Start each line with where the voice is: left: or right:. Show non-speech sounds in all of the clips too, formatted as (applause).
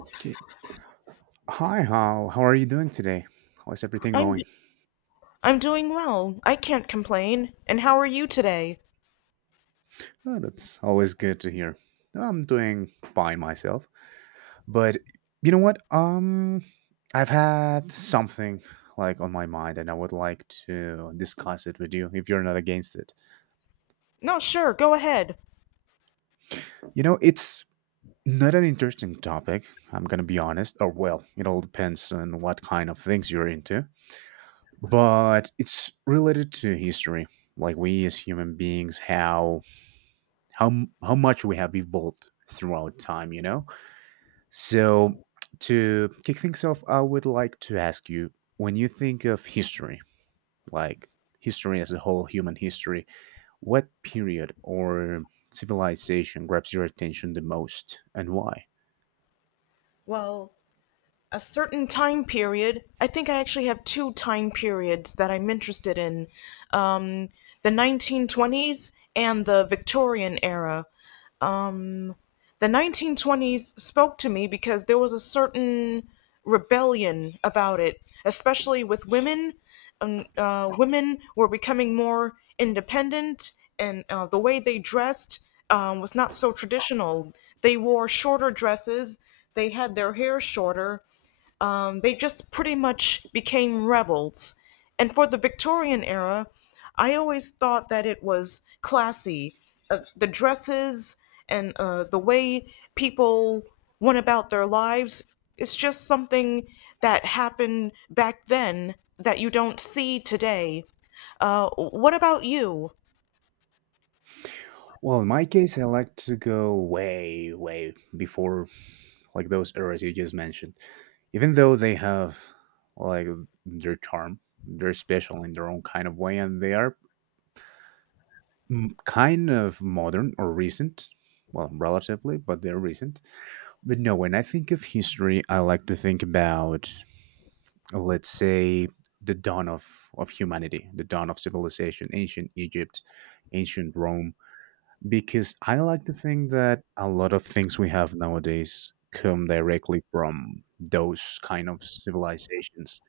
right: Okay. Hi, Hal. How are you doing today? How is everything
left: I'm
right: going?
left: d- I'm doing well. I can't complain. And how are you today?
right: Oh, that's always good to hear. I'm doing fine myself. But you know what? I've had something like on my mind and I would like to discuss it with you if you're not against it.
left: No, sure, go ahead.
right: You know, it's not an interesting topic, I'm going to be honest. Or, well, it all depends on what kind of things you're into. But it's related to history. Like, we as human beings, how how much we have evolved throughout time, you know. So to kick things off, I would like to ask you, when you think of history, like history as a whole, human history, what period or civilization grabs your attention the most, and why?
left: Well, a certain time period. I think I actually have two time periods that I'm interested in. Um, the 1920s and the Victorian era. Um, the 1920s spoke to me because there was a certain rebellion about it, especially with women. Women were becoming more independent, and the way they dressed was not so traditional. They wore shorter dresses, they had their hair shorter, they just pretty much became rebels. And for the Victorian era, I always thought that it was classy. The dresses and the way people went about their lives, it's just something that happened back then that you don't see today. What about you?
right: Well, in my case, I like to go way, way before like those eras you just mentioned. Even though they have like their charm, they're special in their own kind of way, and they are kind of modern or recent. Well, relatively, but they're recent. But no, when I think of history, I like to think about, let's say, the dawn of humanity, the dawn of civilization, ancient Egypt, ancient Rome, because I like to think that a lot of things we have nowadays come directly from those kind of civilizations.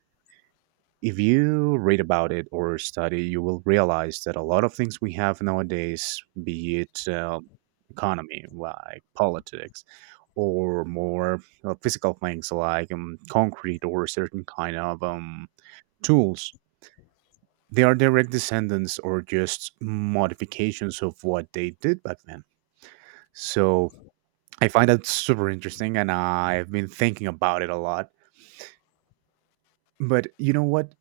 right: If you read about it or study, you will realize that a lot of things we have nowadays, be it economy, like politics, or more physical things like concrete or certain kind of tools, they are direct descendants or just modifications of what they did back then. So I find that super interesting, and I've been thinking about it a lot. But you know what?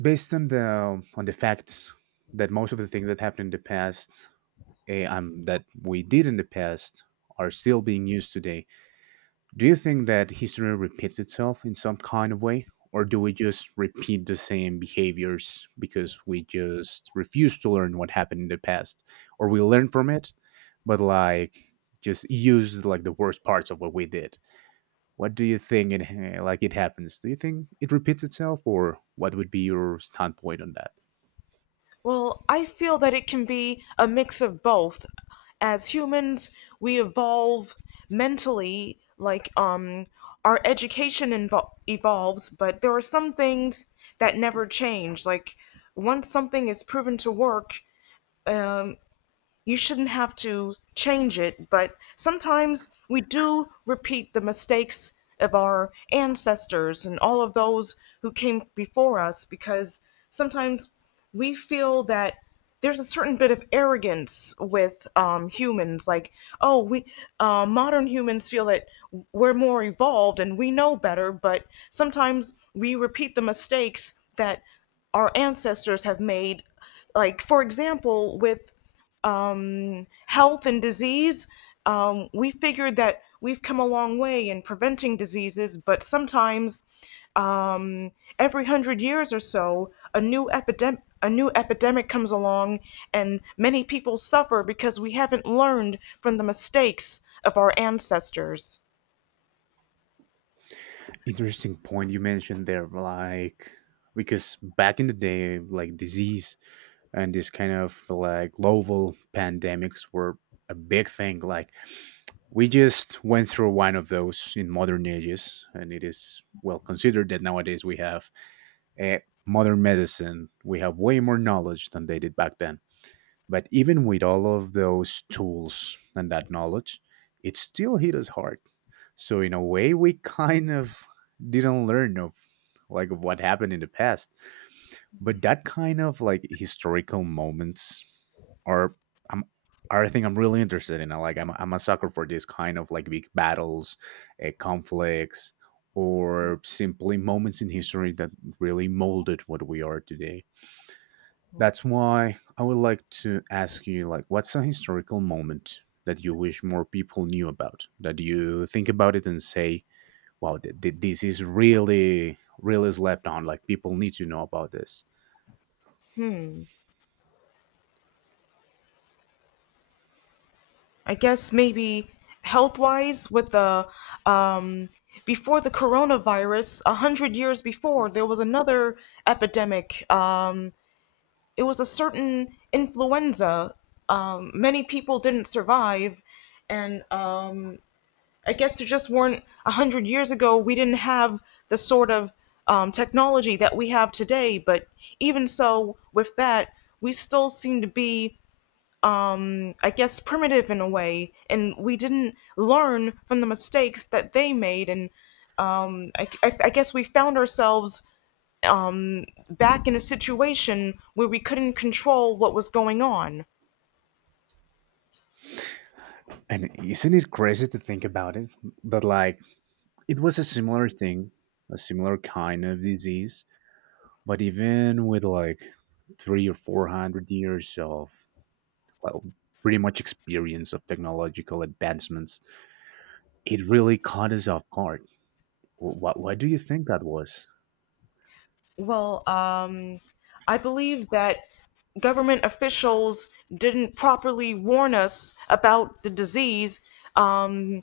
right: Based on the fact that most of the things that happened in the past, that we did in the past, are still being used today. Do you think that history repeats itself in some kind of way, or do we just repeat the same behaviors because we just refuse to learn what happened in the past, or we learn from it, but like just use like the worst parts of what we did? What do you think it like it happens? Do you think it repeats itself, or what would be your standpoint on that?
left: Well, I feel that it can be a mix of both. As humans, we evolve mentally, like, our education evolves, but there are some things that never change. Like, once something is proven to work, um you shouldn't have to change it, but sometimes we do repeat the mistakes of our ancestors and all of those who came before us, because sometimes we feel that there's a certain bit of arrogance with humans, like, oh, we modern humans feel that we're more evolved and we know better, but sometimes we repeat the mistakes that our ancestors have made, like, for example, with health and disease. We figured that we've come a long way in preventing diseases, but sometimes, um, every hundred years or so, a new epidemic. A new epidemic comes along, and many people suffer because we haven't learned from the mistakes of our ancestors.
right: Interesting point you mentioned there, like, because back in the day, like disease and this kind of like global pandemics were a big thing. Like we just went through one of those in modern ages, and it is well considered that nowadays we have a modern medicine. We have way more knowledge than they did back then. But even with all of those tools and that knowledge, it still hit us hard. So in a way, we (laughs) kind of didn't learn of like of what happened in the past. But that kind of like historical moments are I'm are a thing I'm really interested in. Like I'm a sucker for this kind of like big battles, conflicts, or simply moments in history that really molded what we are today. That's why I would like to ask you, like, what's a historical moment that you wish more people knew about, that you think about it and say, wow, this is really, really slept on, like people need to know about this.
left: I guess maybe health wise, with the um, before the coronavirus, 100 years before, there was another epidemic. It was a certain influenza. Many people didn't survive, and I guess there just weren't, 100 years ago. We didn't have the sort of technology that we have today. But even so, with that, we still seem to be, I guess, primitive in a way, and we didn't learn from the mistakes that they made. And I guess we found ourselves back in a situation where we couldn't control what was going on.
right: And isn't it crazy to think about it? But like it was a similar thing, a similar kind of disease, but even with like three or four hundred years of, well, pretty much experience of technological advancements, it really caught us off guard. Why do you think that was?
left: Well, I believe that government officials didn't properly warn us about the disease. Um,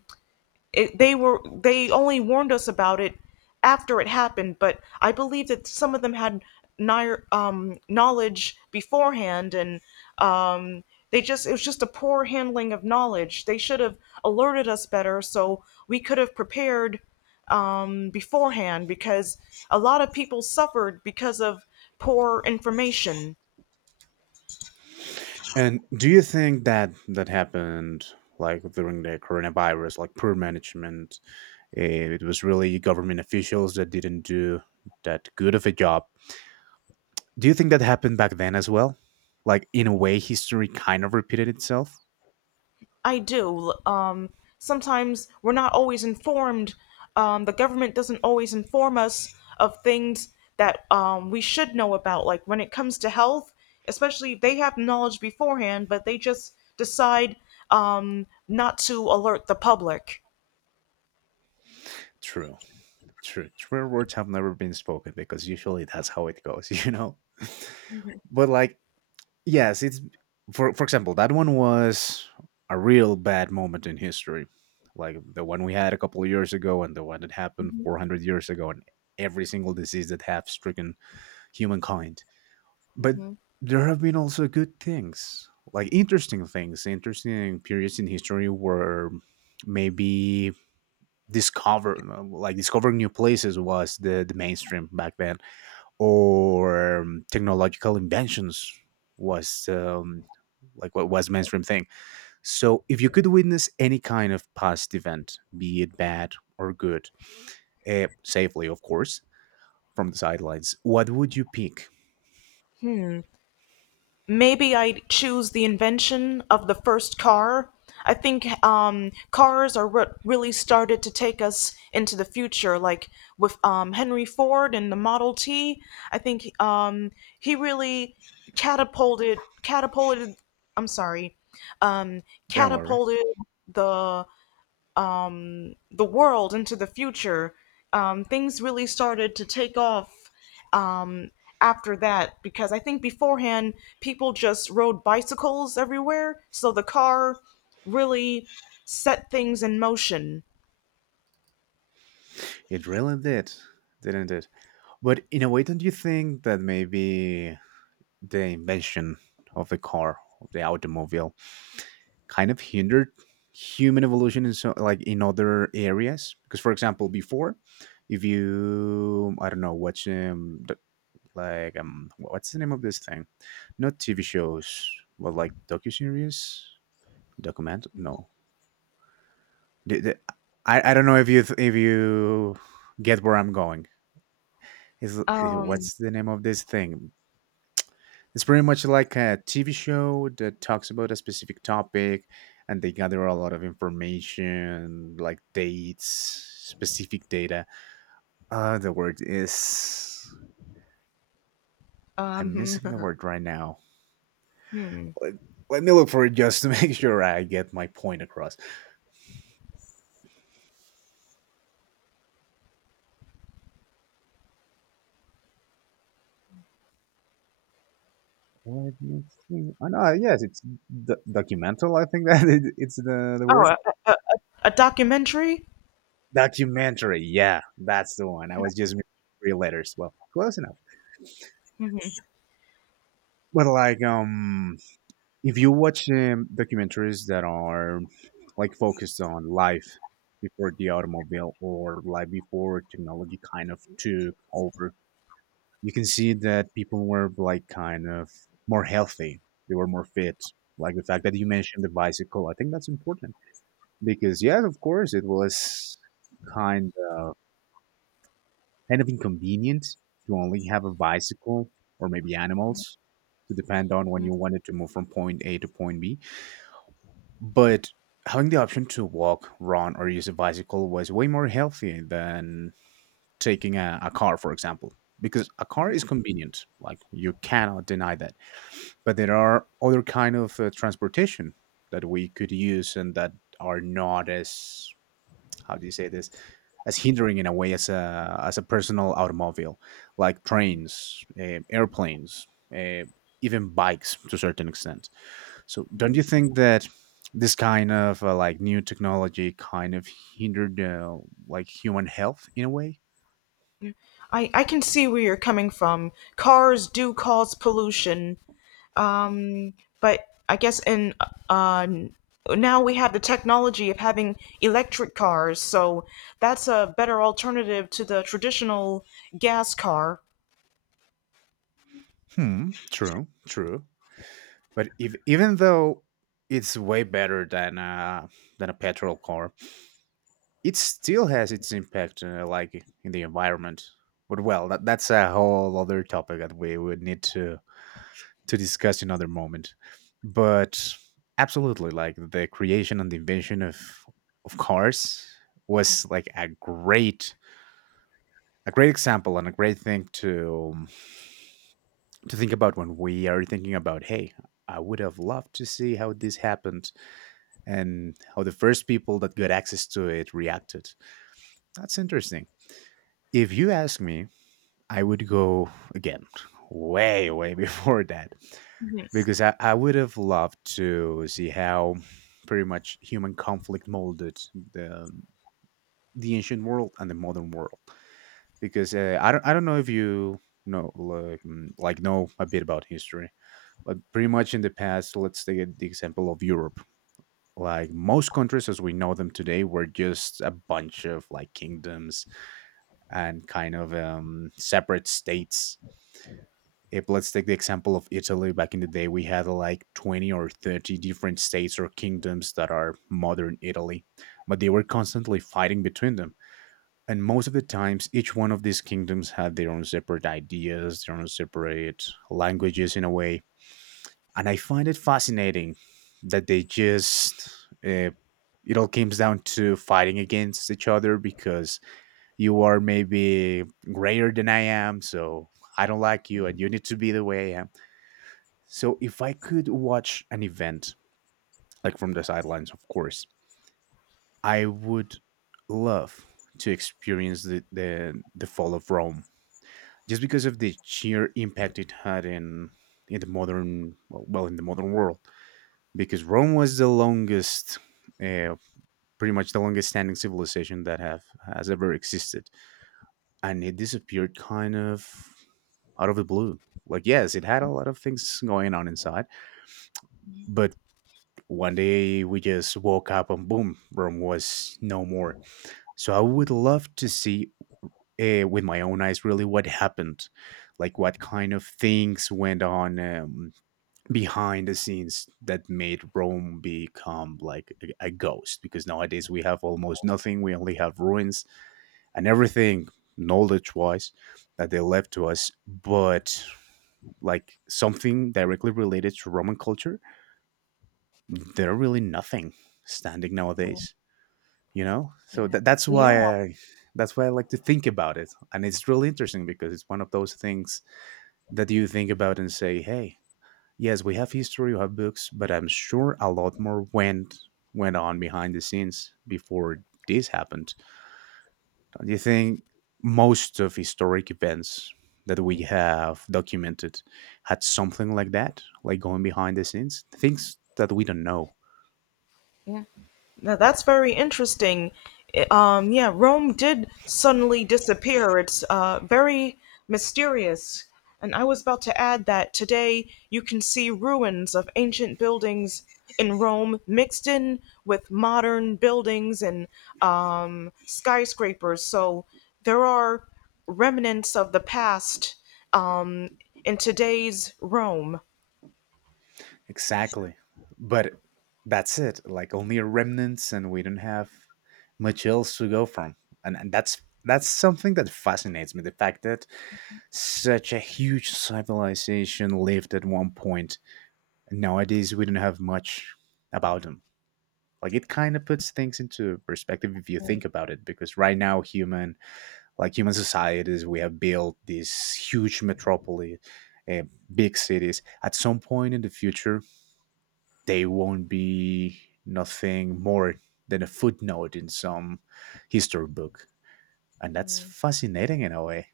left: it, they were they only warned us about it after it happened, but I believe that some of them had knowledge beforehand, and um, they just it was just a poor handling of knowledge. They should have alerted us better, so we could have prepared, beforehand, because a lot of people suffered because of poor information.
right: And do you think that that happened like during the coronavirus, like poor management? It was really government officials that didn't do that good of a job. Do you think that happened back then as well? Like in a way, history kind of repeated itself.
left: I do. Sometimes we're not always informed. The government doesn't always inform us of things that we should know about, like when it comes to health, especially if they have knowledge beforehand, but they just decide not to alert the public.
right: True, true. True words have never been spoken, because usually that's how it goes, (laughs) you know. But like yes, it's, for example, that one was a real bad moment in history. Like the one we had a couple of years ago, and the one that happened 400 years ago, and every single disease that have stricken humankind. But there have been also good things, like interesting things, interesting periods in history where maybe discover like discovering new places was the mainstream back then, or technological inventions was like what was mainstream thing. So if you could witness any kind of past event, be it bad or good, safely of course, from the sidelines, what would you pick?
left: Maybe I'd choose the invention of the first car. I think cars are what really started to take us into the future, like with Henry Ford and the Model T. I think he really catapulted. I'm sorry. um,
right: Don't worry.
left: Catapulted the the world into the future. Things really started to take off um, after that, because I think beforehand people just rode bicycles everywhere, so the car really set things in motion.
right: It really did, didn't it? But in a way, don't you think that maybe the invention of the car, of the automobile, kind of hindered human evolution in so like in other areas? Because for example before, if you, I don't know, watch like what's the name of this thing, not TV shows, but like docuseries, document no, the, the, I don't know if you get where I'm going, is what's the name of this thing? It's pretty much like a TV show that talks about a specific topic, and they gather a lot of information, like dates, specific data. The word is. I'm
left: Um,
right: missing the
left: (laughs)
right: word right now. Let, let me look for it just to (laughs) make sure I get my point across. Let me see. Oh, no, yes, it's documental. I think that (laughs) it's the
left: oh,
right: word.
left: a, a a documentary?
right: Documentary. Yeah, that's the one. I was just missing three letters. Well, close enough. But like, if you watch documentaries that are like focused on life before the automobile or life before technology kind of took over, you can see that people were like kind of more healthy. They were more fit. Like the fact that you mentioned the bicycle, I think that's important, because yes, of course, it was kind of kind of inconvenient to only have a bicycle or maybe animals to depend on when you wanted to move from point A to point B. But having the option to walk, run, or use a bicycle was way more healthy than taking a car, for example. Because a car is convenient, like you cannot deny that. But there are other kind of transportation that we could use and that are not as, how do you say this, as hindering in a way as a personal automobile, like trains, airplanes, uh, even bikes to a certain extent. So don't you think that this kind of like new technology kind of hindered like human health in a way?
left: I can see where you're coming from. Cars do cause pollution, um, but I guess in uh, now we have the technology of having electric cars, so that's a better alternative to the traditional gas car.
right: Hmm, true, true. But if even though it's way better than a petrol car, it still has its impact, like in the environment. But well, that's a whole other topic that we would need to discuss another moment. But absolutely, like the creation and the invention of cars was like a great, a great example and a great thing to think about when we are thinking about, hey, I would have loved to see how this happened and how the first people that got access to it reacted. That's interesting. If you ask me, I would go again way, way (laughs) before that,
left: Mhm.
right: because I would have loved to see how pretty much human conflict molded the the ancient world and the modern world. Because I don't, I don't know if you know, like, like know a bit about history, but pretty much in the past, let's take the example of Europe. Like most countries as we know them today were just a bunch of like kingdoms and kind of separate states. If, let's take the example of Italy, back in the day we had like 20 or 30 different states or kingdoms that are modern Italy, but they were constantly fighting between them. And most of the times each one of these kingdoms had their own separate ideas, their own separate languages in a way. And I find it fascinating that they just uh, it all comes down to fighting against each other because you are maybe greater than I am, so I don't like you and you need to be the way I am. So if I could watch an event, like from the sidelines, of course, I would love to experience the fall of Rome just because of the sheer impact it had in the modern well in the modern world because Rome was the longest uh, pretty much the longest standing civilization that have has ever existed, and it disappeared kind of out of the blue. Like, yes, it had a lot of things going on inside, but one day we just woke up and boom, Rome was no more. So I would love to see with my own eyes really what happened, like what kind of things went on behind the scenes that made Rome become like a ghost, because nowadays we have almost nothing. We only have ruins and everything knowledge wise that they left to us, but like something directly related to Roman culture, there are really nothing standing nowadays, so that's why
left: Yeah.
right: I that's why I like to think about it. And it's really interesting because it's one of those things that you think about and say, hey, yes, we have history, we have books, but I'm sure a lot more went on behind the scenes before this happened. Do you think most of historic events that we have documented had something like that, like going behind the scenes, things that we don't know?
left: Now that's very interesting. Yeah, Rome did suddenly disappear. It's very mysterious. And I was about to add that today you can see ruins of ancient buildings in Rome mixed in with modern buildings and skyscrapers. So there are remnants of the past um, in today's Rome.
right: Exactly. But that's it. Like, only remnants, and we don't have much else to go from. And that's something that fascinates me. The fact that such a huge civilization lived at one point. Nowadays, we don't have much about them. Like, it kind of puts things into perspective if you think about it, because right now human like human societies, we have built these huge metropolis, uh, big cities. At some point in the future, they won't be nothing more than a footnote in some history book, and that's fascinating in a way.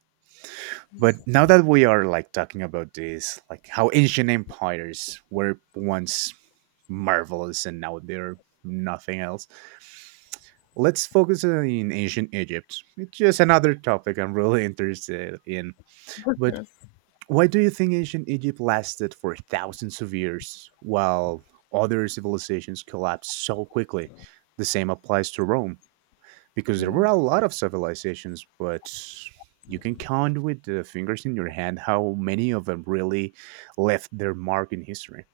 right: But now that we are like talking about this, like how ancient empires were once marvelous and now they're nothing else, let's focus on ancient Egypt. It's just another topic I'm really (laughs) interested in. But why do you think ancient Egypt lasted for thousands of years while other civilizations collapsed so quickly? The same applies to Rome, because there were a lot of civilizations, but you can count with the fingers in your hand how many of them really left their mark in history.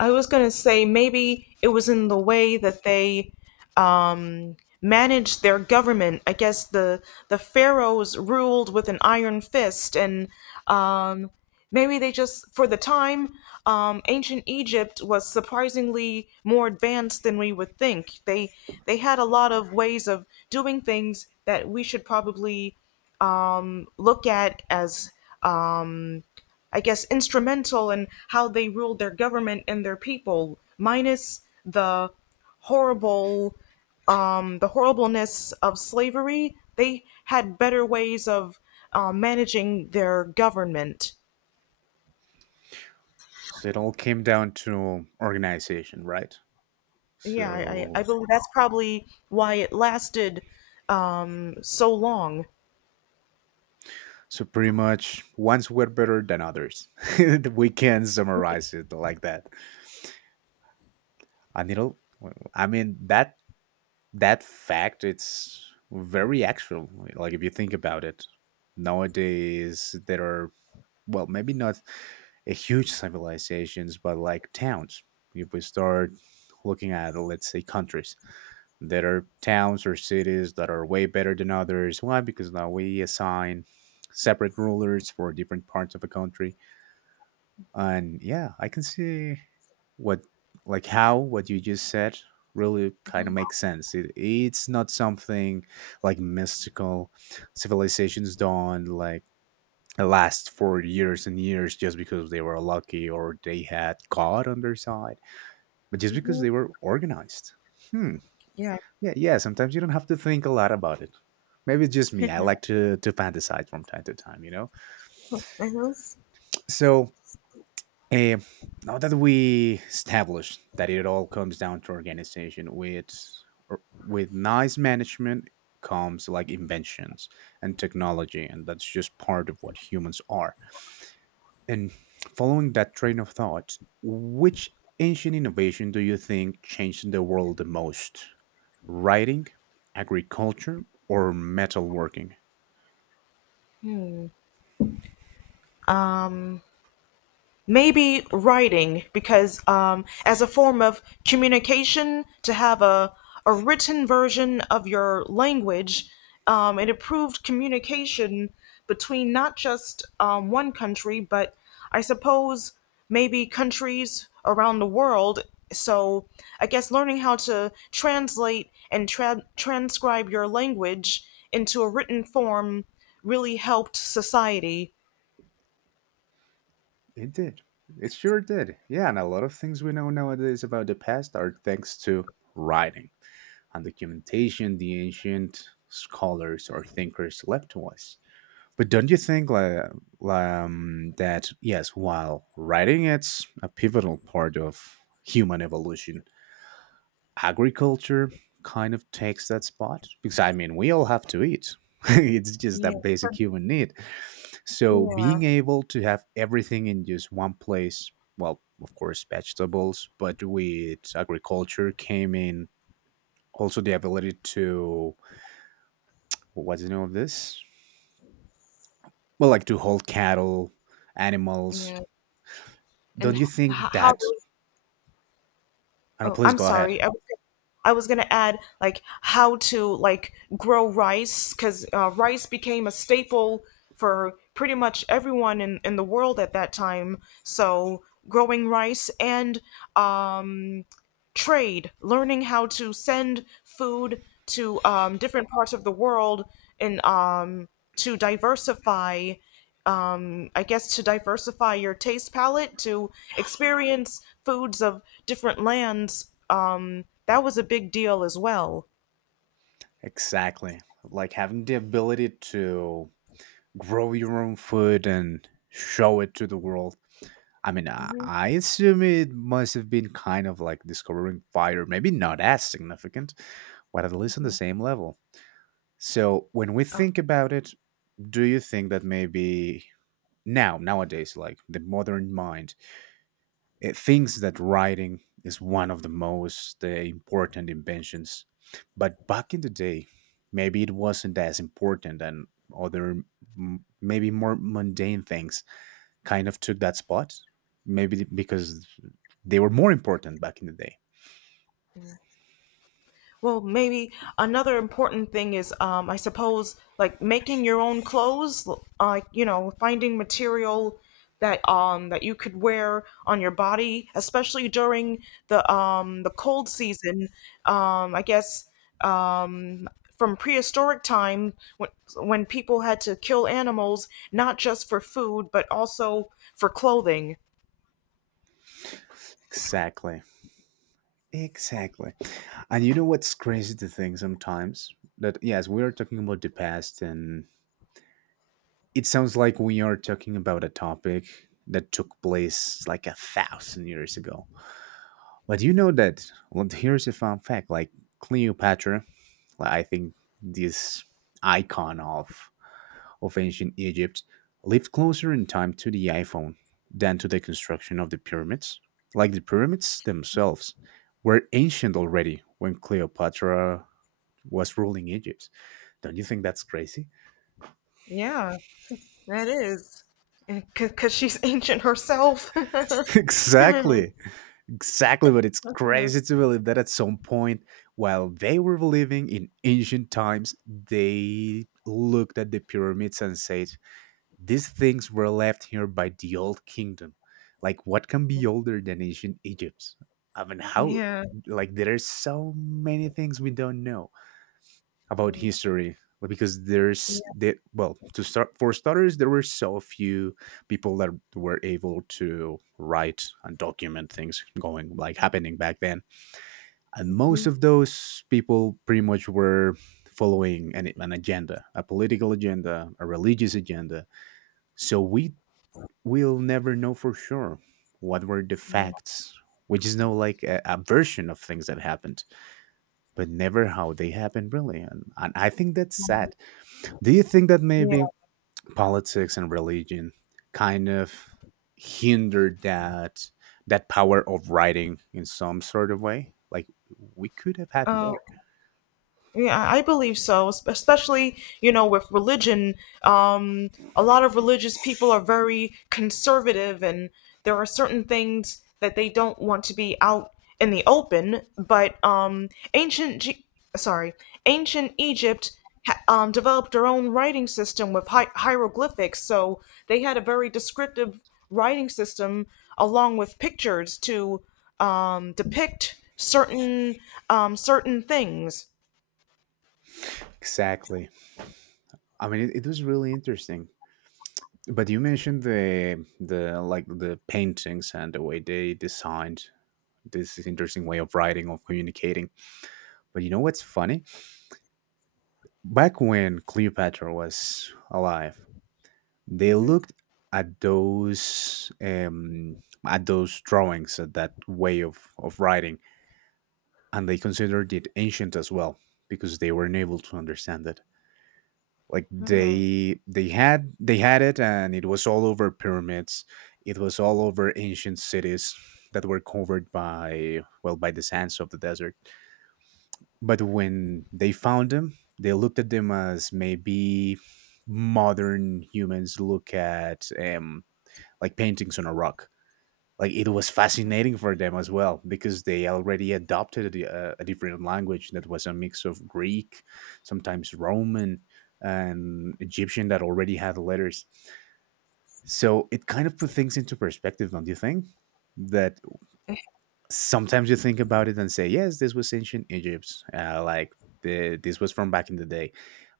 left: I was gonna say maybe it was in the way that they um, managed their government. I guess the pharaohs ruled with an iron fist, and um, maybe they just, for the time, ancient Egypt was surprisingly more advanced than we would think. They had a lot of ways of doing things that we should probably um, look at as, um, I guess, instrumental in how they ruled their government and their people, minus the horrible, the horribleness of slavery. They had better ways of managing their government.
right: So it all came down to organization, right?
left: Yeah, I
right: So.
left: believe that's probably why it lasted so long.
right: So pretty much, ones were better than others. (laughs) We can summarize it like that. And a little, I mean, that that fact it's very actual. Like, if you think about it, nowadays there are, well, maybe not a huge civilizations, but like towns. If we start looking at, let's say, countries, there are towns or cities that are way better than others. Why? Because now we assign separate rulers for different parts of a country. And yeah, I can see what, like how what you just said really kind of makes sense. It's not something like mystical. Civilizations don't like last for years and years just because they were lucky or they had God on their side, but just because
left: Hmm.
right: they were organized. Hmm.
left: Yeah.
right: Yeah, yeah. Sometimes you don't have to think a lot about it. Maybe it's just
left: (laughs)
right: me. I
left: Hmm.
right: like to fantasize from time to time, you know. So. Eh, now that we established that it all comes down to organization, with with nice management comes like inventions and technology, and that's just part of what humans are. And following that train of thought, which ancient innovation do you think changed the world the most? Writing, agriculture, or metalworking?
left: Maybe writing, because as a form of communication to have a written version of your language, it improved communication between not just one country but I suppose maybe countries around the world. So I guess learning how to translate and transcribe your language into a written form really helped society.
right: It did. It sure did. Yeah, and a lot of things we know nowadays about the past are thanks to writing and documentation the ancient scholars or thinkers left to us. But don't you think like, that, yes, while writing it's a pivotal part of human evolution, agriculture kind of takes that spot, because I mean, we all have to eat. (laughs) It's just a
left: Yeah.
right: basic human need. So
left: Yeah.
right: being able to have everything in just one place, well, of course, vegetables, but with agriculture came in also the ability to, what's the name of this? Well, like to hold cattle, animals.
left: Yeah. and
right: Don't
left: h-
right: you think
left: how
right: that? I know.
left: oh
right: Please
left: I'm
right: go ahead.
left: sorry. I was gonna add, like, how to, like, grow rice, because rice became a staple for pretty much everyone in the world at that time. So growing rice and, um, trade, learning how to send food to different parts of the world, and to diversify, I guess, to diversify your taste palette, to experience foods of different lands. That was a big deal as well.
right: Exactly. Like having the ability to grow your own food and show it to the world. I mean, I assume it must have been kind of like discovering fire, maybe not as significant, but at least on the same level. So, when we think about it, do you think that maybe now, nowadays, like the modern mind, it thinks that writing is one of the most important inventions? But back in the day, maybe it wasn't as important and other maybe more mundane things kind of took that spot, maybe because they were more important back in the day.
left: Well, maybe another important thing is, I suppose, like, making your own clothes, like, finding material that that you could wear on your body, especially during the cold season. I guess, um from prehistoric time when people had to kill animals not just for food but also for clothing.
right: Exactly. Exactly. And you know what's crazy to think sometimes? That, yes, we are talking about the past, and it sounds like we are talking about a topic that took place like a thousand years ago. But you know that, well, here's a fun fact, like Cleopatra, like, I think this icon of ancient Egypt lived closer in time to the iPhone than to the construction of the pyramids. Like, the pyramids themselves were ancient already when Cleopatra was ruling Egypt. Don't you think that's crazy?
left: Yeah, that is, because she's ancient herself. (laughs)
right: (laughs) Exactly. Exactly. But it's crazy to believe that at some point, while they were living in ancient times, they looked at the pyramids and said, these things were left here by the old kingdom. Like, what can be older than ancient Egypt? I mean, how,
left: Yeah.
right: like, there are so many things we don't know about history like, because there's
left: Yes,
right: that, well, to start for starters, there were so few people that were able to write and document things going like happening back then, and most
left: yes.
right: of those people pretty much were following an agenda, a political agenda, a religious agenda. So we'll never know for sure what were the
left: Yeah.
right: facts. We just know like a version of things that happened, but never how they happened really. And I think that's sad. Do you think that
left: Yeah.
right: maybe politics and religion kind of hindered that that power of writing in some sort of way? Like, we could have had
left: Um,
right: more.
left: Yeah, I believe so. Especially, with religion, um, a lot of religious people are very conservative, and there are certain things that they don't want to be out in the open. But ancient, G- sorry, ancient Egypt developed their own writing system with hieroglyphics, so they had a very descriptive writing system along with pictures to depict certain things.
right: Exactly. I mean, it was really interesting. But you mentioned the like the paintings and the way they designed this is interesting way of writing of communicating, but you know what's funny, back when Cleopatra was alive, they looked at those um at those drawings, at that way of writing, and they considered it ancient as well, because they were unable to understand it. Like,
left: Hmm,
right: they had, they had it, and it was all over pyramids. It was all over ancient cities that were covered by, well, by the sands of the desert. But when they found them, they looked at them as maybe modern humans look at like paintings on a rock. Like, it was fascinating for them as well because they already adopted a different language that was a mix of Greek, sometimes Roman, and Egyptian that already had letters. So it kind of put things into perspective, don't you think? That sometimes you think about it and say, yes, this was ancient Egypt, like this was from back in the day.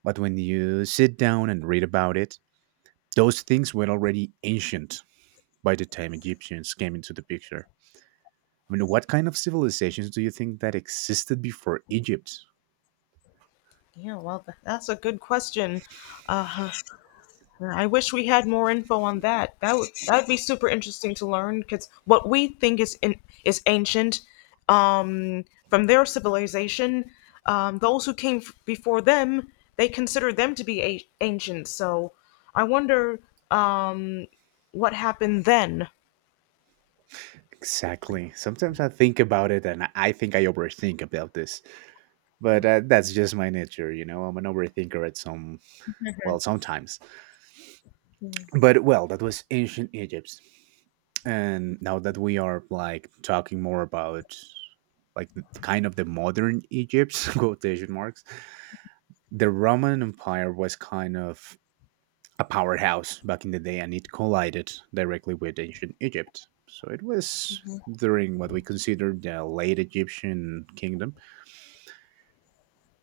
right: But when you sit down and read about it, those things were already ancient by the time Egyptians came into the picture. I mean, what kind of civilizations do you think that existed before Egypt?
left: yeah, well, that's a good question. Uh, I wish we had more info on that. That would be super interesting to learn, because what we think is is ancient, um, from their civilization, those who came before them, they consider them to be ancient. So I wonder, um, what happened then.
right: Exactly. Sometimes I think about it and I think I overthink about this, but that's just my nature, you know? I'm an overthinker at some, well, sometimes. But, well, that was ancient Egypt, and now that we are like talking more about kind of the modern Egypt (laughs) quotation marks, the Roman Empire was kind of a powerhouse back in the day, and it collided directly with ancient Egypt. So it was during what we consider the late Egyptian kingdom.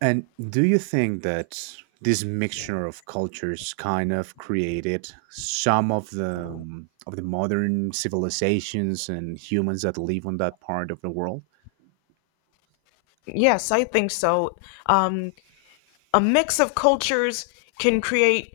right: And do you think that this mixture of cultures kind of created some of the modern civilizations and humans that live on that part of the world?
left: Yes, I think so. Um, a mix of cultures can create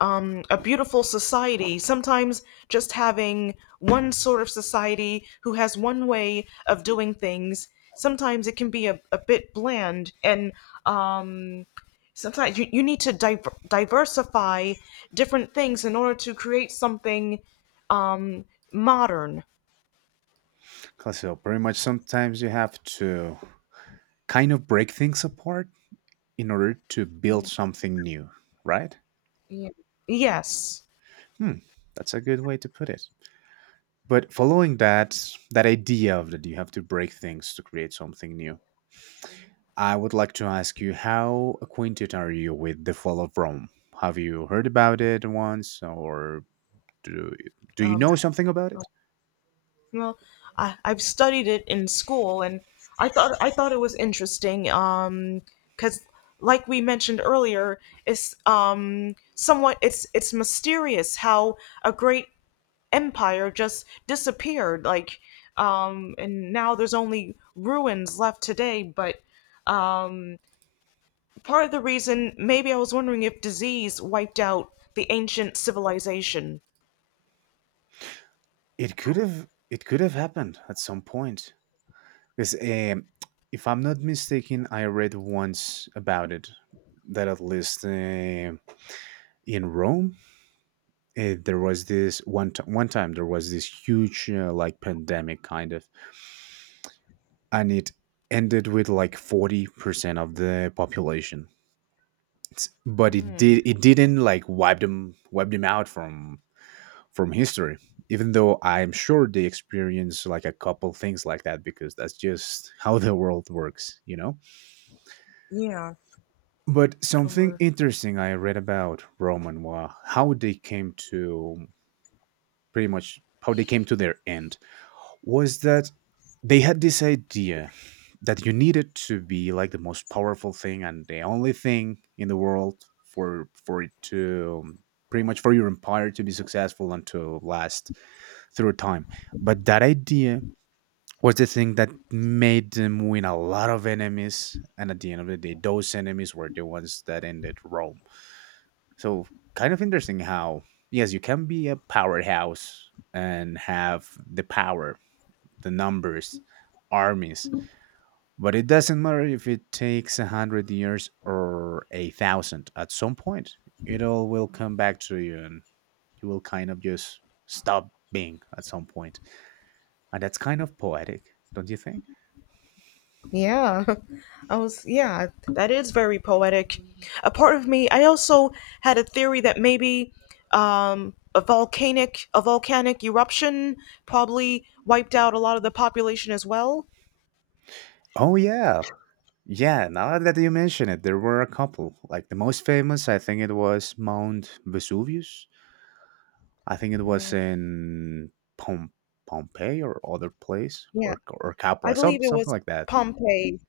left: a beautiful society. Sometimes just having one sort of society who has one way of doing things, sometimes it can be a bit bland. And um, sometimes you need to diversify different things in order to create something um, modern.
right: Because so pretty much sometimes you have to kind of break things apart in order to build something new, right?
left: Yeah. Yes.
right: Hmm, that's a good way to put it. But following that that idea of that you have to break things to create something new, I would like to ask you how acquainted are you with the fall of Rome? Have you heard about it once or do do you
left: Um,
right: know something about it?
left: Well, I've studied it in school, and I thought it was interesting. Because, like we mentioned earlier, it's somewhat, it's mysterious how a great empire just disappeared. Like, and now there's only ruins left today. But um, part of the reason, maybe, I was wondering if disease wiped out the ancient civilization.
right: It could have, it could have happened at some point. Because if I'm not mistaken, I read once about it that at least in Rome, there was this one time there was this huge like pandemic kind of, and it ended with like 40% of the population, but it
left: Hmm.
right: did it didn't like wipe them out from history. Even though I'm sure they experienced like a couple things like that, because that's just how the world works, you know.
left: Yeah.
right: But something
left: Or.
right: interesting I read about Roman was how they came to, pretty much how they came to their end, was that they had this idea that you needed to be like the most powerful thing and the only thing in the world for it to pretty much for your empire to be successful and to last through time. But that idea was the thing that made them win a lot of enemies, and at the end of the day those enemies were the ones that ended Rome. So, kind of interesting how yes, you can be a powerhouse and have the power, the numbers, armies. But it doesn't matter if it takes a hundred years or a thousand. At some point, it all will come back to you, and you will kind of just stop being at some point. And that's kind of poetic, don't you think?
left: Yeah. (laughs) I was, yeah, that is very poetic. A part of me, I also had a theory that maybe, a volcanic eruption probably wiped out a lot of the population as well.
right: Oh yeah, yeah. Now that you mention it, there were a couple. Like the most famous, I think it was Mount Vesuvius. I think it was
left: Yeah.
right: in Pom- Pompeii or other place,
left: Yeah.
right: or
left: I
right: Capua, some
left: believe it
right: something
left: was
right: like that.
left: Pompeii.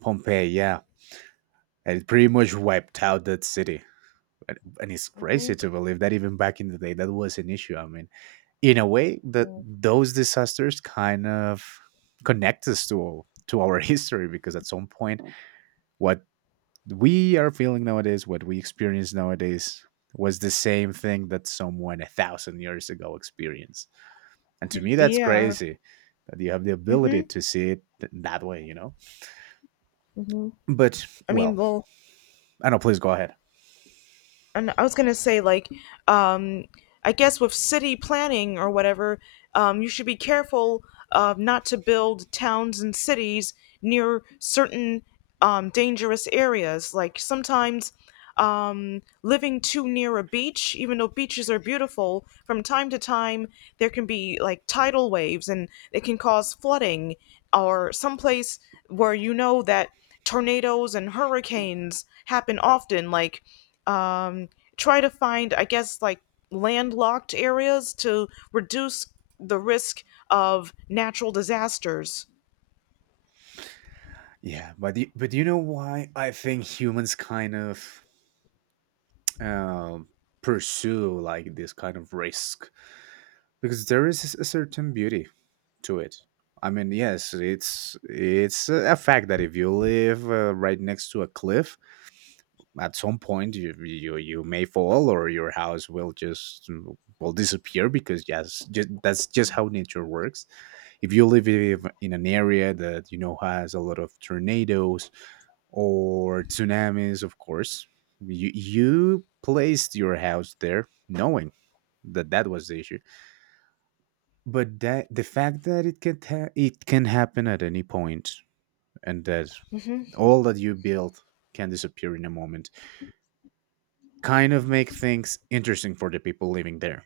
right: Pompeii, yeah. And it pretty much wiped out that city. And it's crazy
left: Hmm.
right: to believe that even back in the day, that was an issue. I mean, in a way, that those disasters kind of connect us to our (laughs) history, because at some point, what we are feeling nowadays, what we experience nowadays, was the same thing that someone a thousand years ago experienced. And to me, that's
left: Yeah.
right: crazy that you have the ability
left: Hmm.
right: to see it that way, you know.
left: Hmm.
right: But
left: I mean,
right: well,
left: well,
right: I know. Please go ahead.
left: and I was gonna say, like, um I guess, with city planning or whatever, you should be careful of not to build towns and cities near certain dangerous areas. Like sometimes, living too near a beach, even though beaches are beautiful, from time to time there can be, like, tidal waves and it can cause flooding, or someplace where you know that tornadoes and hurricanes happen often. Like, um, try to find, I guess, like, landlocked areas to reduce the risk of natural disasters.
right: Yeah, but do you know why I think humans kind of um, pursue like this kind of risk, because there is a certain beauty to it. I mean, yes, it's a fact that if you live right next to a cliff, at some point you, you may fall, or your house will just will disappear, because yes, just, that's just how nature works. If you live in an area that you know has a lot of tornadoes or tsunamis, of course. You placed your house there knowing that that was the issue, but that the fact that it can it can happen at any point, and that
left: Hmm.
right: all that you built can disappear in a moment, kind of make things interesting for the people living there.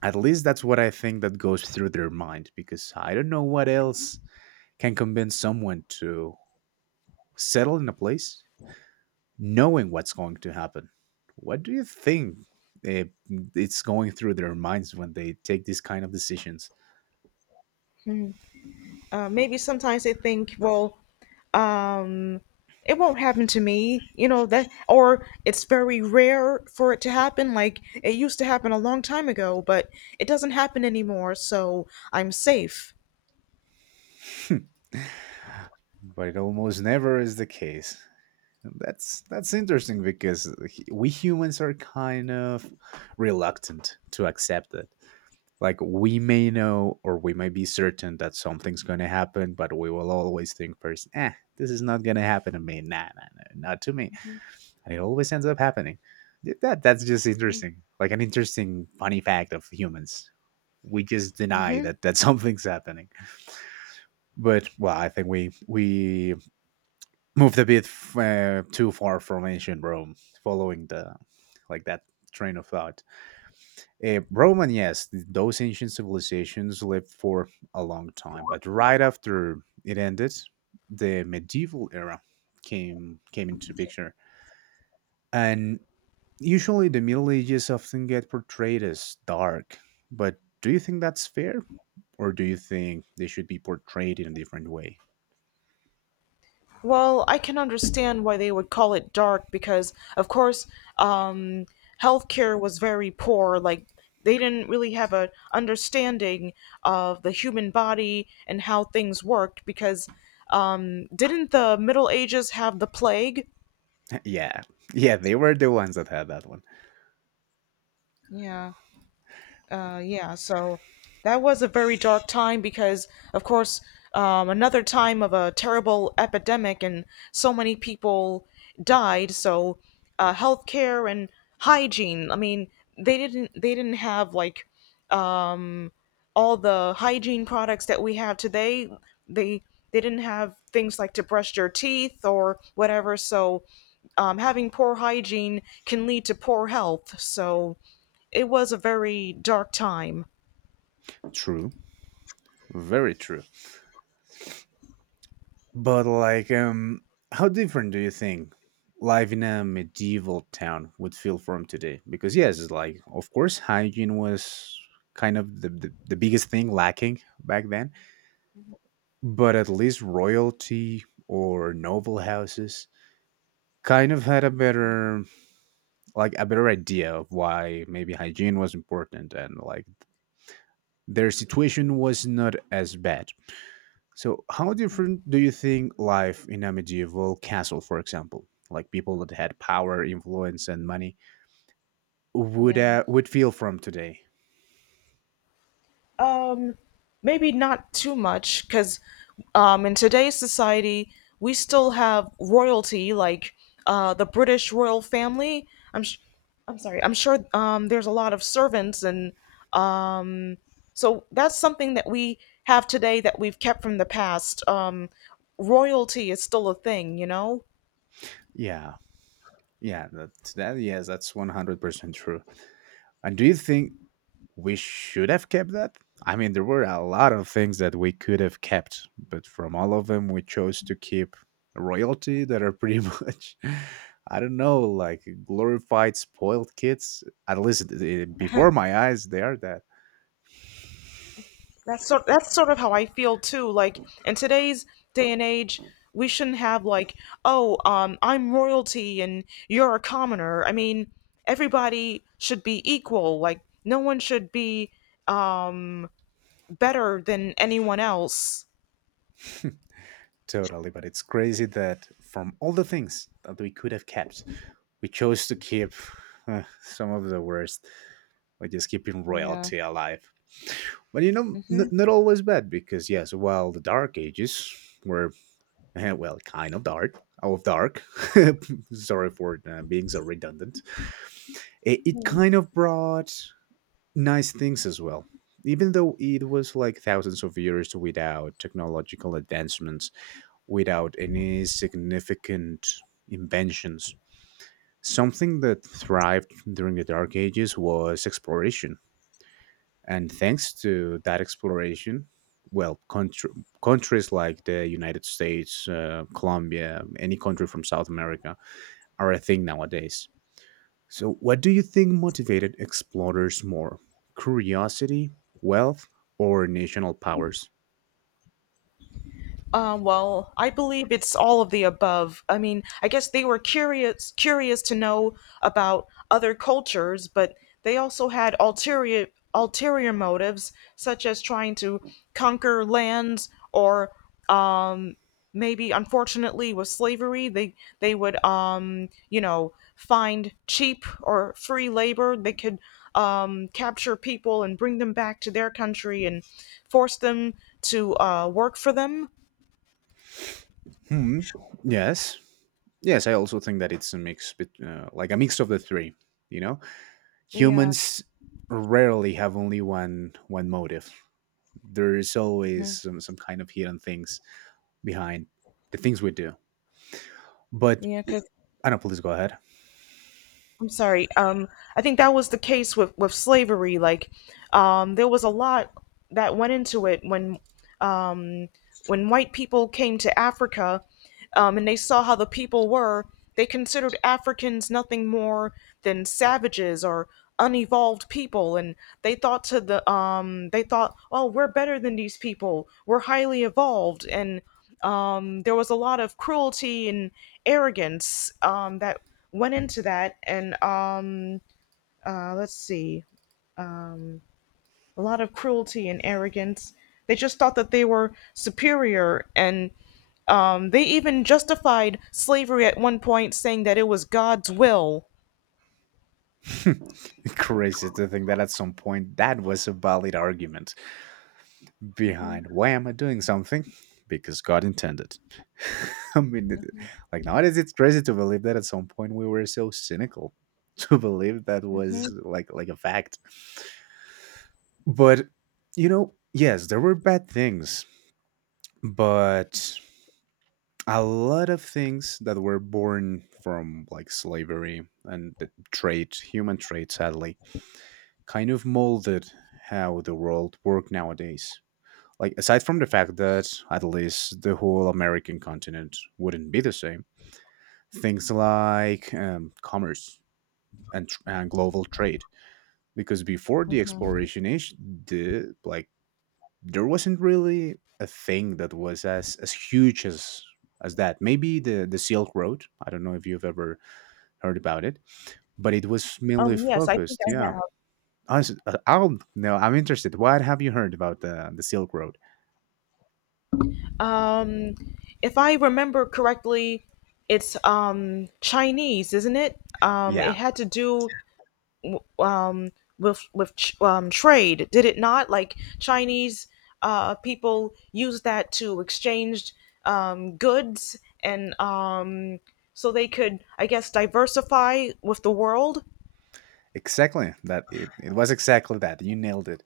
right: At least that's what I think that goes through their mind, because I don't know what else can convince someone to settle in a place knowing what's going to happen. What do you think uh, it's going through their minds when they take these kind of decisions?
left: Maybe sometimes they think, well, um, it won't happen to me, you know that, or it's very rare for it to happen. Like it used to happen a long time ago, but it doesn't happen anymore, so I'm safe.
right: (laughs) But it almost never is the case. That's interesting because we humans are kind of reluctant to accept it. Like we may know, or we may be certain that something's going to happen, but we will always think first, "Eh, this is not going to happen to me. Nah, nah, nah, not to me." And it always ends up happening. That's just interesting, like an interesting funny fact of humans. We just deny
left: Hmm.
right: that (laughs) something's happening. But well, I think we moved a bit too far from ancient Rome, following the like that train of thought. Rome, and yes, those ancient civilizations lived for a long time, but right after it ended, the medieval era came into picture. And usually, the Middle Ages often get portrayed as dark, but do you think that's fair? Or do you think they should be portrayed in a different way?
left: Well, I can understand why they would call it dark because, of course, um, healthcare was very poor. Like they didn't really have a understanding of the human body and how things worked. Because didn't the Middle Ages have the plague?
right: (laughs) Yeah, yeah, they were the ones that had that one.
left: Yeah. Yeah, so that was a very dark time because, of course, another time of a terrible epidemic and so many people died. So, healthcare and hygiene. I mean, they didn't have like um, all the hygiene products that we have today. They they didn't have things like to brush your teeth or whatever. So, having poor hygiene can lead to poor health. So it was a very dark time.
right: True, very true. But, like, how different do you think life in a medieval town would feel from today? Because, yes, it's like, of course, hygiene was kind of the, the biggest thing lacking back then, but at least royalty or noble houses kind of had a better, like a better idea of why maybe hygiene was important. And like, their situation was not as bad. So how different do you think life in a medieval castle, for example, like people that had power, influence and money,
left: Yeah.
right: would feel from today?
left: um, Maybe not too much because in today's society we still have royalty like the British royal family. i'm sh- I'm sorry, I'm sure there's a lot of servants and, um, so that's something that we have today that we've kept from the past. Royalty is still a thing, you know.
right: Yeah, yeah, that's that, yes, that's 100% true. And do you think we should have kept that? I mean, there were a lot of things that we could have kept, but from all of them, we chose to keep royalty that are pretty (laughs) much, I don't know, like glorified spoiled kids. At least eh, before my eyes, they are that.
left: That's sort of how I feel too. Like, in today's day and age, we shouldn't have like, oh, I'm royalty and you're a commoner. I mean, everybody should be equal. Like, no one should be um better than anyone else.
right: Totally, but it's crazy that from all the things that we could have kept, we chose to keep (laughs) some of the worst, like just keeping
left: Yeah.
right: royalty alive. But you know,
left: Hmm.
right: not always bad, because yes, while the Dark Ages were well, kind of dark, out of dark. (laughs) Sorry for being so redundant. It kind of brought nice things as well. Even though it was like thousands of years without technological advancements, without any significant inventions, something that thrived during the Dark Ages was exploration. And thanks to that exploration, well, countries like the United States, Colombia, any country from South America are a thing nowadays. So, what do you think motivated explorers more? Curiosity, wealth, or national powers?
left: Well, I believe it's all of the above. I mean, I guess they were curious to know about other cultures, but they also had ulterior motives, such as trying to conquer lands or, um, maybe, unfortunately, with slavery, they would, you know, find cheap or free labor. They could capture people and bring them back to their country and force them to work for them.
right: Hmm. Yes. Yes, I also think that it's a mix, like a mix of the three, you know?
left: Yeah,
right: Humans rarely have only one motive. There is always
left: mhm.
right: some kind of hidden things behind the things we do. But
left: Yeah, because
right: I don't know, please go ahead.
left: I'm sorry. I think that was the case with slavery. Like, there was a lot that went into it um, when white people came to Africa, and they saw how the people were. They considered Africans nothing more than savages or unevolved people, and they thought, oh, we're better than these people. We're highly evolved, and there was a lot of cruelty and arrogance that went into that, and, let's see, a lot of cruelty and arrogance. They just thought that they were superior, and they even justified slavery at one point, saying that it was God's will.
right: (laughs) Crazy to think that at some point that was a valid argument behind why am I doing something? Because God intended. (laughs) I mean, like nowadays it's crazy to believe that at some point we were so cynical (laughs) to believe that
left: Hmm.
right: was like a fact. But, you know, yes, there were bad things, but a lot of things that were born from like slavery and the trade, human trade, sadly, kind of molded how the world worked nowadays. Like, aside from the fact that at least the whole American continent wouldn't be the same, things like commerce and, and global trade. Because before the exploration age, the like there wasn't really a thing that was as huge as that. Maybe the Silk Road. I don't know if you've ever heard about it, but it was mainly
left: Yes, I think
right: focused.
left: I
right: Yeah,
left: have.
right: I'll no. I'm interested. What have you heard about the Silk Road?
left: Um, if I remember correctly, it's, Chinese, isn't it? It
right: Yeah,
left: had to do, um, with trade, did it not? Like, Chinese people used that to exchange goods, and, so they could, I guess, diversify with the world.
right: exactly. That it was exactly that. You nailed it.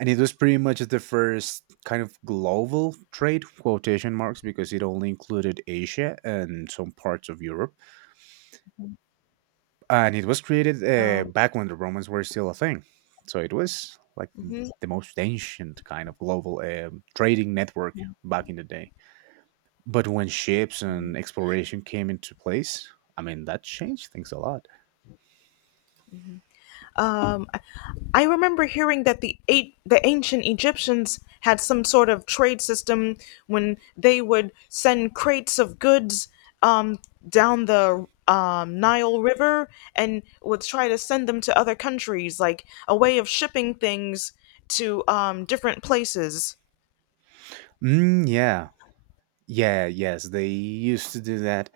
right: And it was pretty much the first kind of global trade, quotation marks, because it only included Asia and some parts of Europe. And it was created
left: Um,
right: back when the Romans were still a thing. So it was like
left: mhm.
right: the most ancient kind of global trading network back in the day. But when ships and exploration came into place, I mean, that changed things a lot.
left: Um, I I remember hearing that the ancient Egyptians had some sort of trade system when they would send crates of goods um, down the Nile River and would try to send them to other countries, like a way of shipping things to different places.
right: Mm, yeah. Yeah, yes, they used to do that.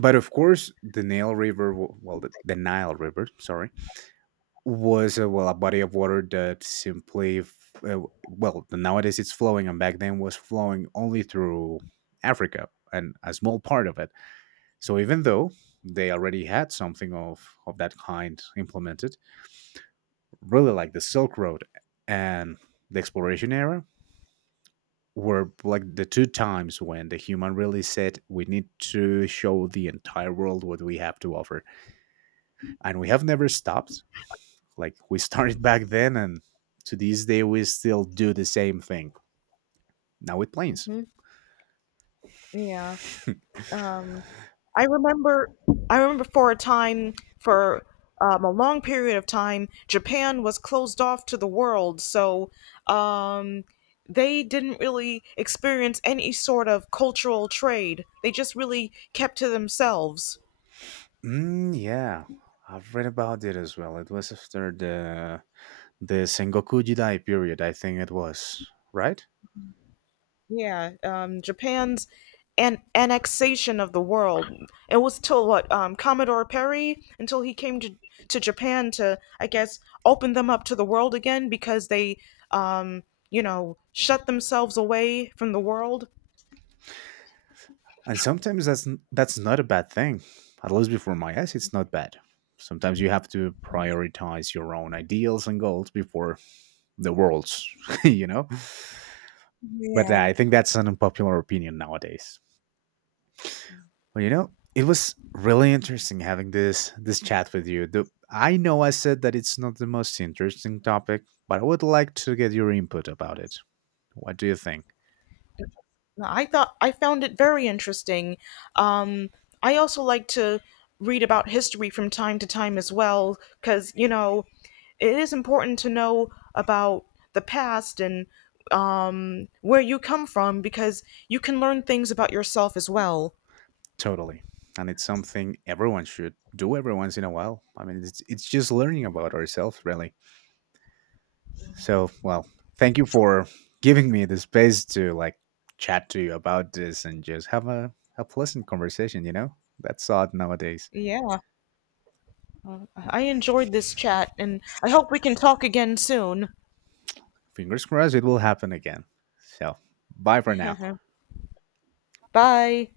right: But of course, the Nile River, well, the Nile River, sorry, was well, a body of water that simply, well, nowadays it's flowing, and back then was flowing only through Africa and a small part of it. So even though they already had something of that kind implemented, really like the Silk Road and the exploration era were like the two times when the human really said we need to show the entire world what we have to offer. And we have never stopped. Like we (laughs) started back then, and to this day we still do the same thing, now with planes.
left: Hmm. Yeah. Um, I remember, I remember for a time, for a long period of time, Japan was closed off to the world, so um, they didn't really experience any sort of cultural trade. They just really kept to themselves.
right: Mm, yeah. I've read about it as well. It was after the Sengoku Jidai period, I think it was. Right.
left: Yeah, Japan's an annexation of the world. It was till what, Commodore Perry, until he came to Japan to, I guess, open them up to the world again because they, um, you know, shut themselves away from the world.
right: And sometimes that's that's not a bad thing. At least before my eyes, it's not bad. Sometimes you have to prioritize your own ideals and goals before the world's (laughs) you know. But I think that's an unpopular opinion nowadays. Well, you know, it was really interesting having this chat with you. The, I know I said that it's not the most interesting topic, but I would like to get your input about it. What do you think?
left: No, I thought I found it very interesting. Um, I also like to read about history from time to time as well, because, you know, it is important to know about the past and where you come from, because you can learn things about yourself as well.
right: Totally. And it's something everyone should do every once in a while. I mean, it's just learning about ourselves, really. So, well, thank you for giving me the space to like chat to you about this and just have a pleasant conversation, you know? That's odd nowadays.
left: Yeah, I enjoyed this chat, and I hope we can talk again soon.
right: Fingers crossed it will happen again. So, bye for now.
left: (laughs) Bye.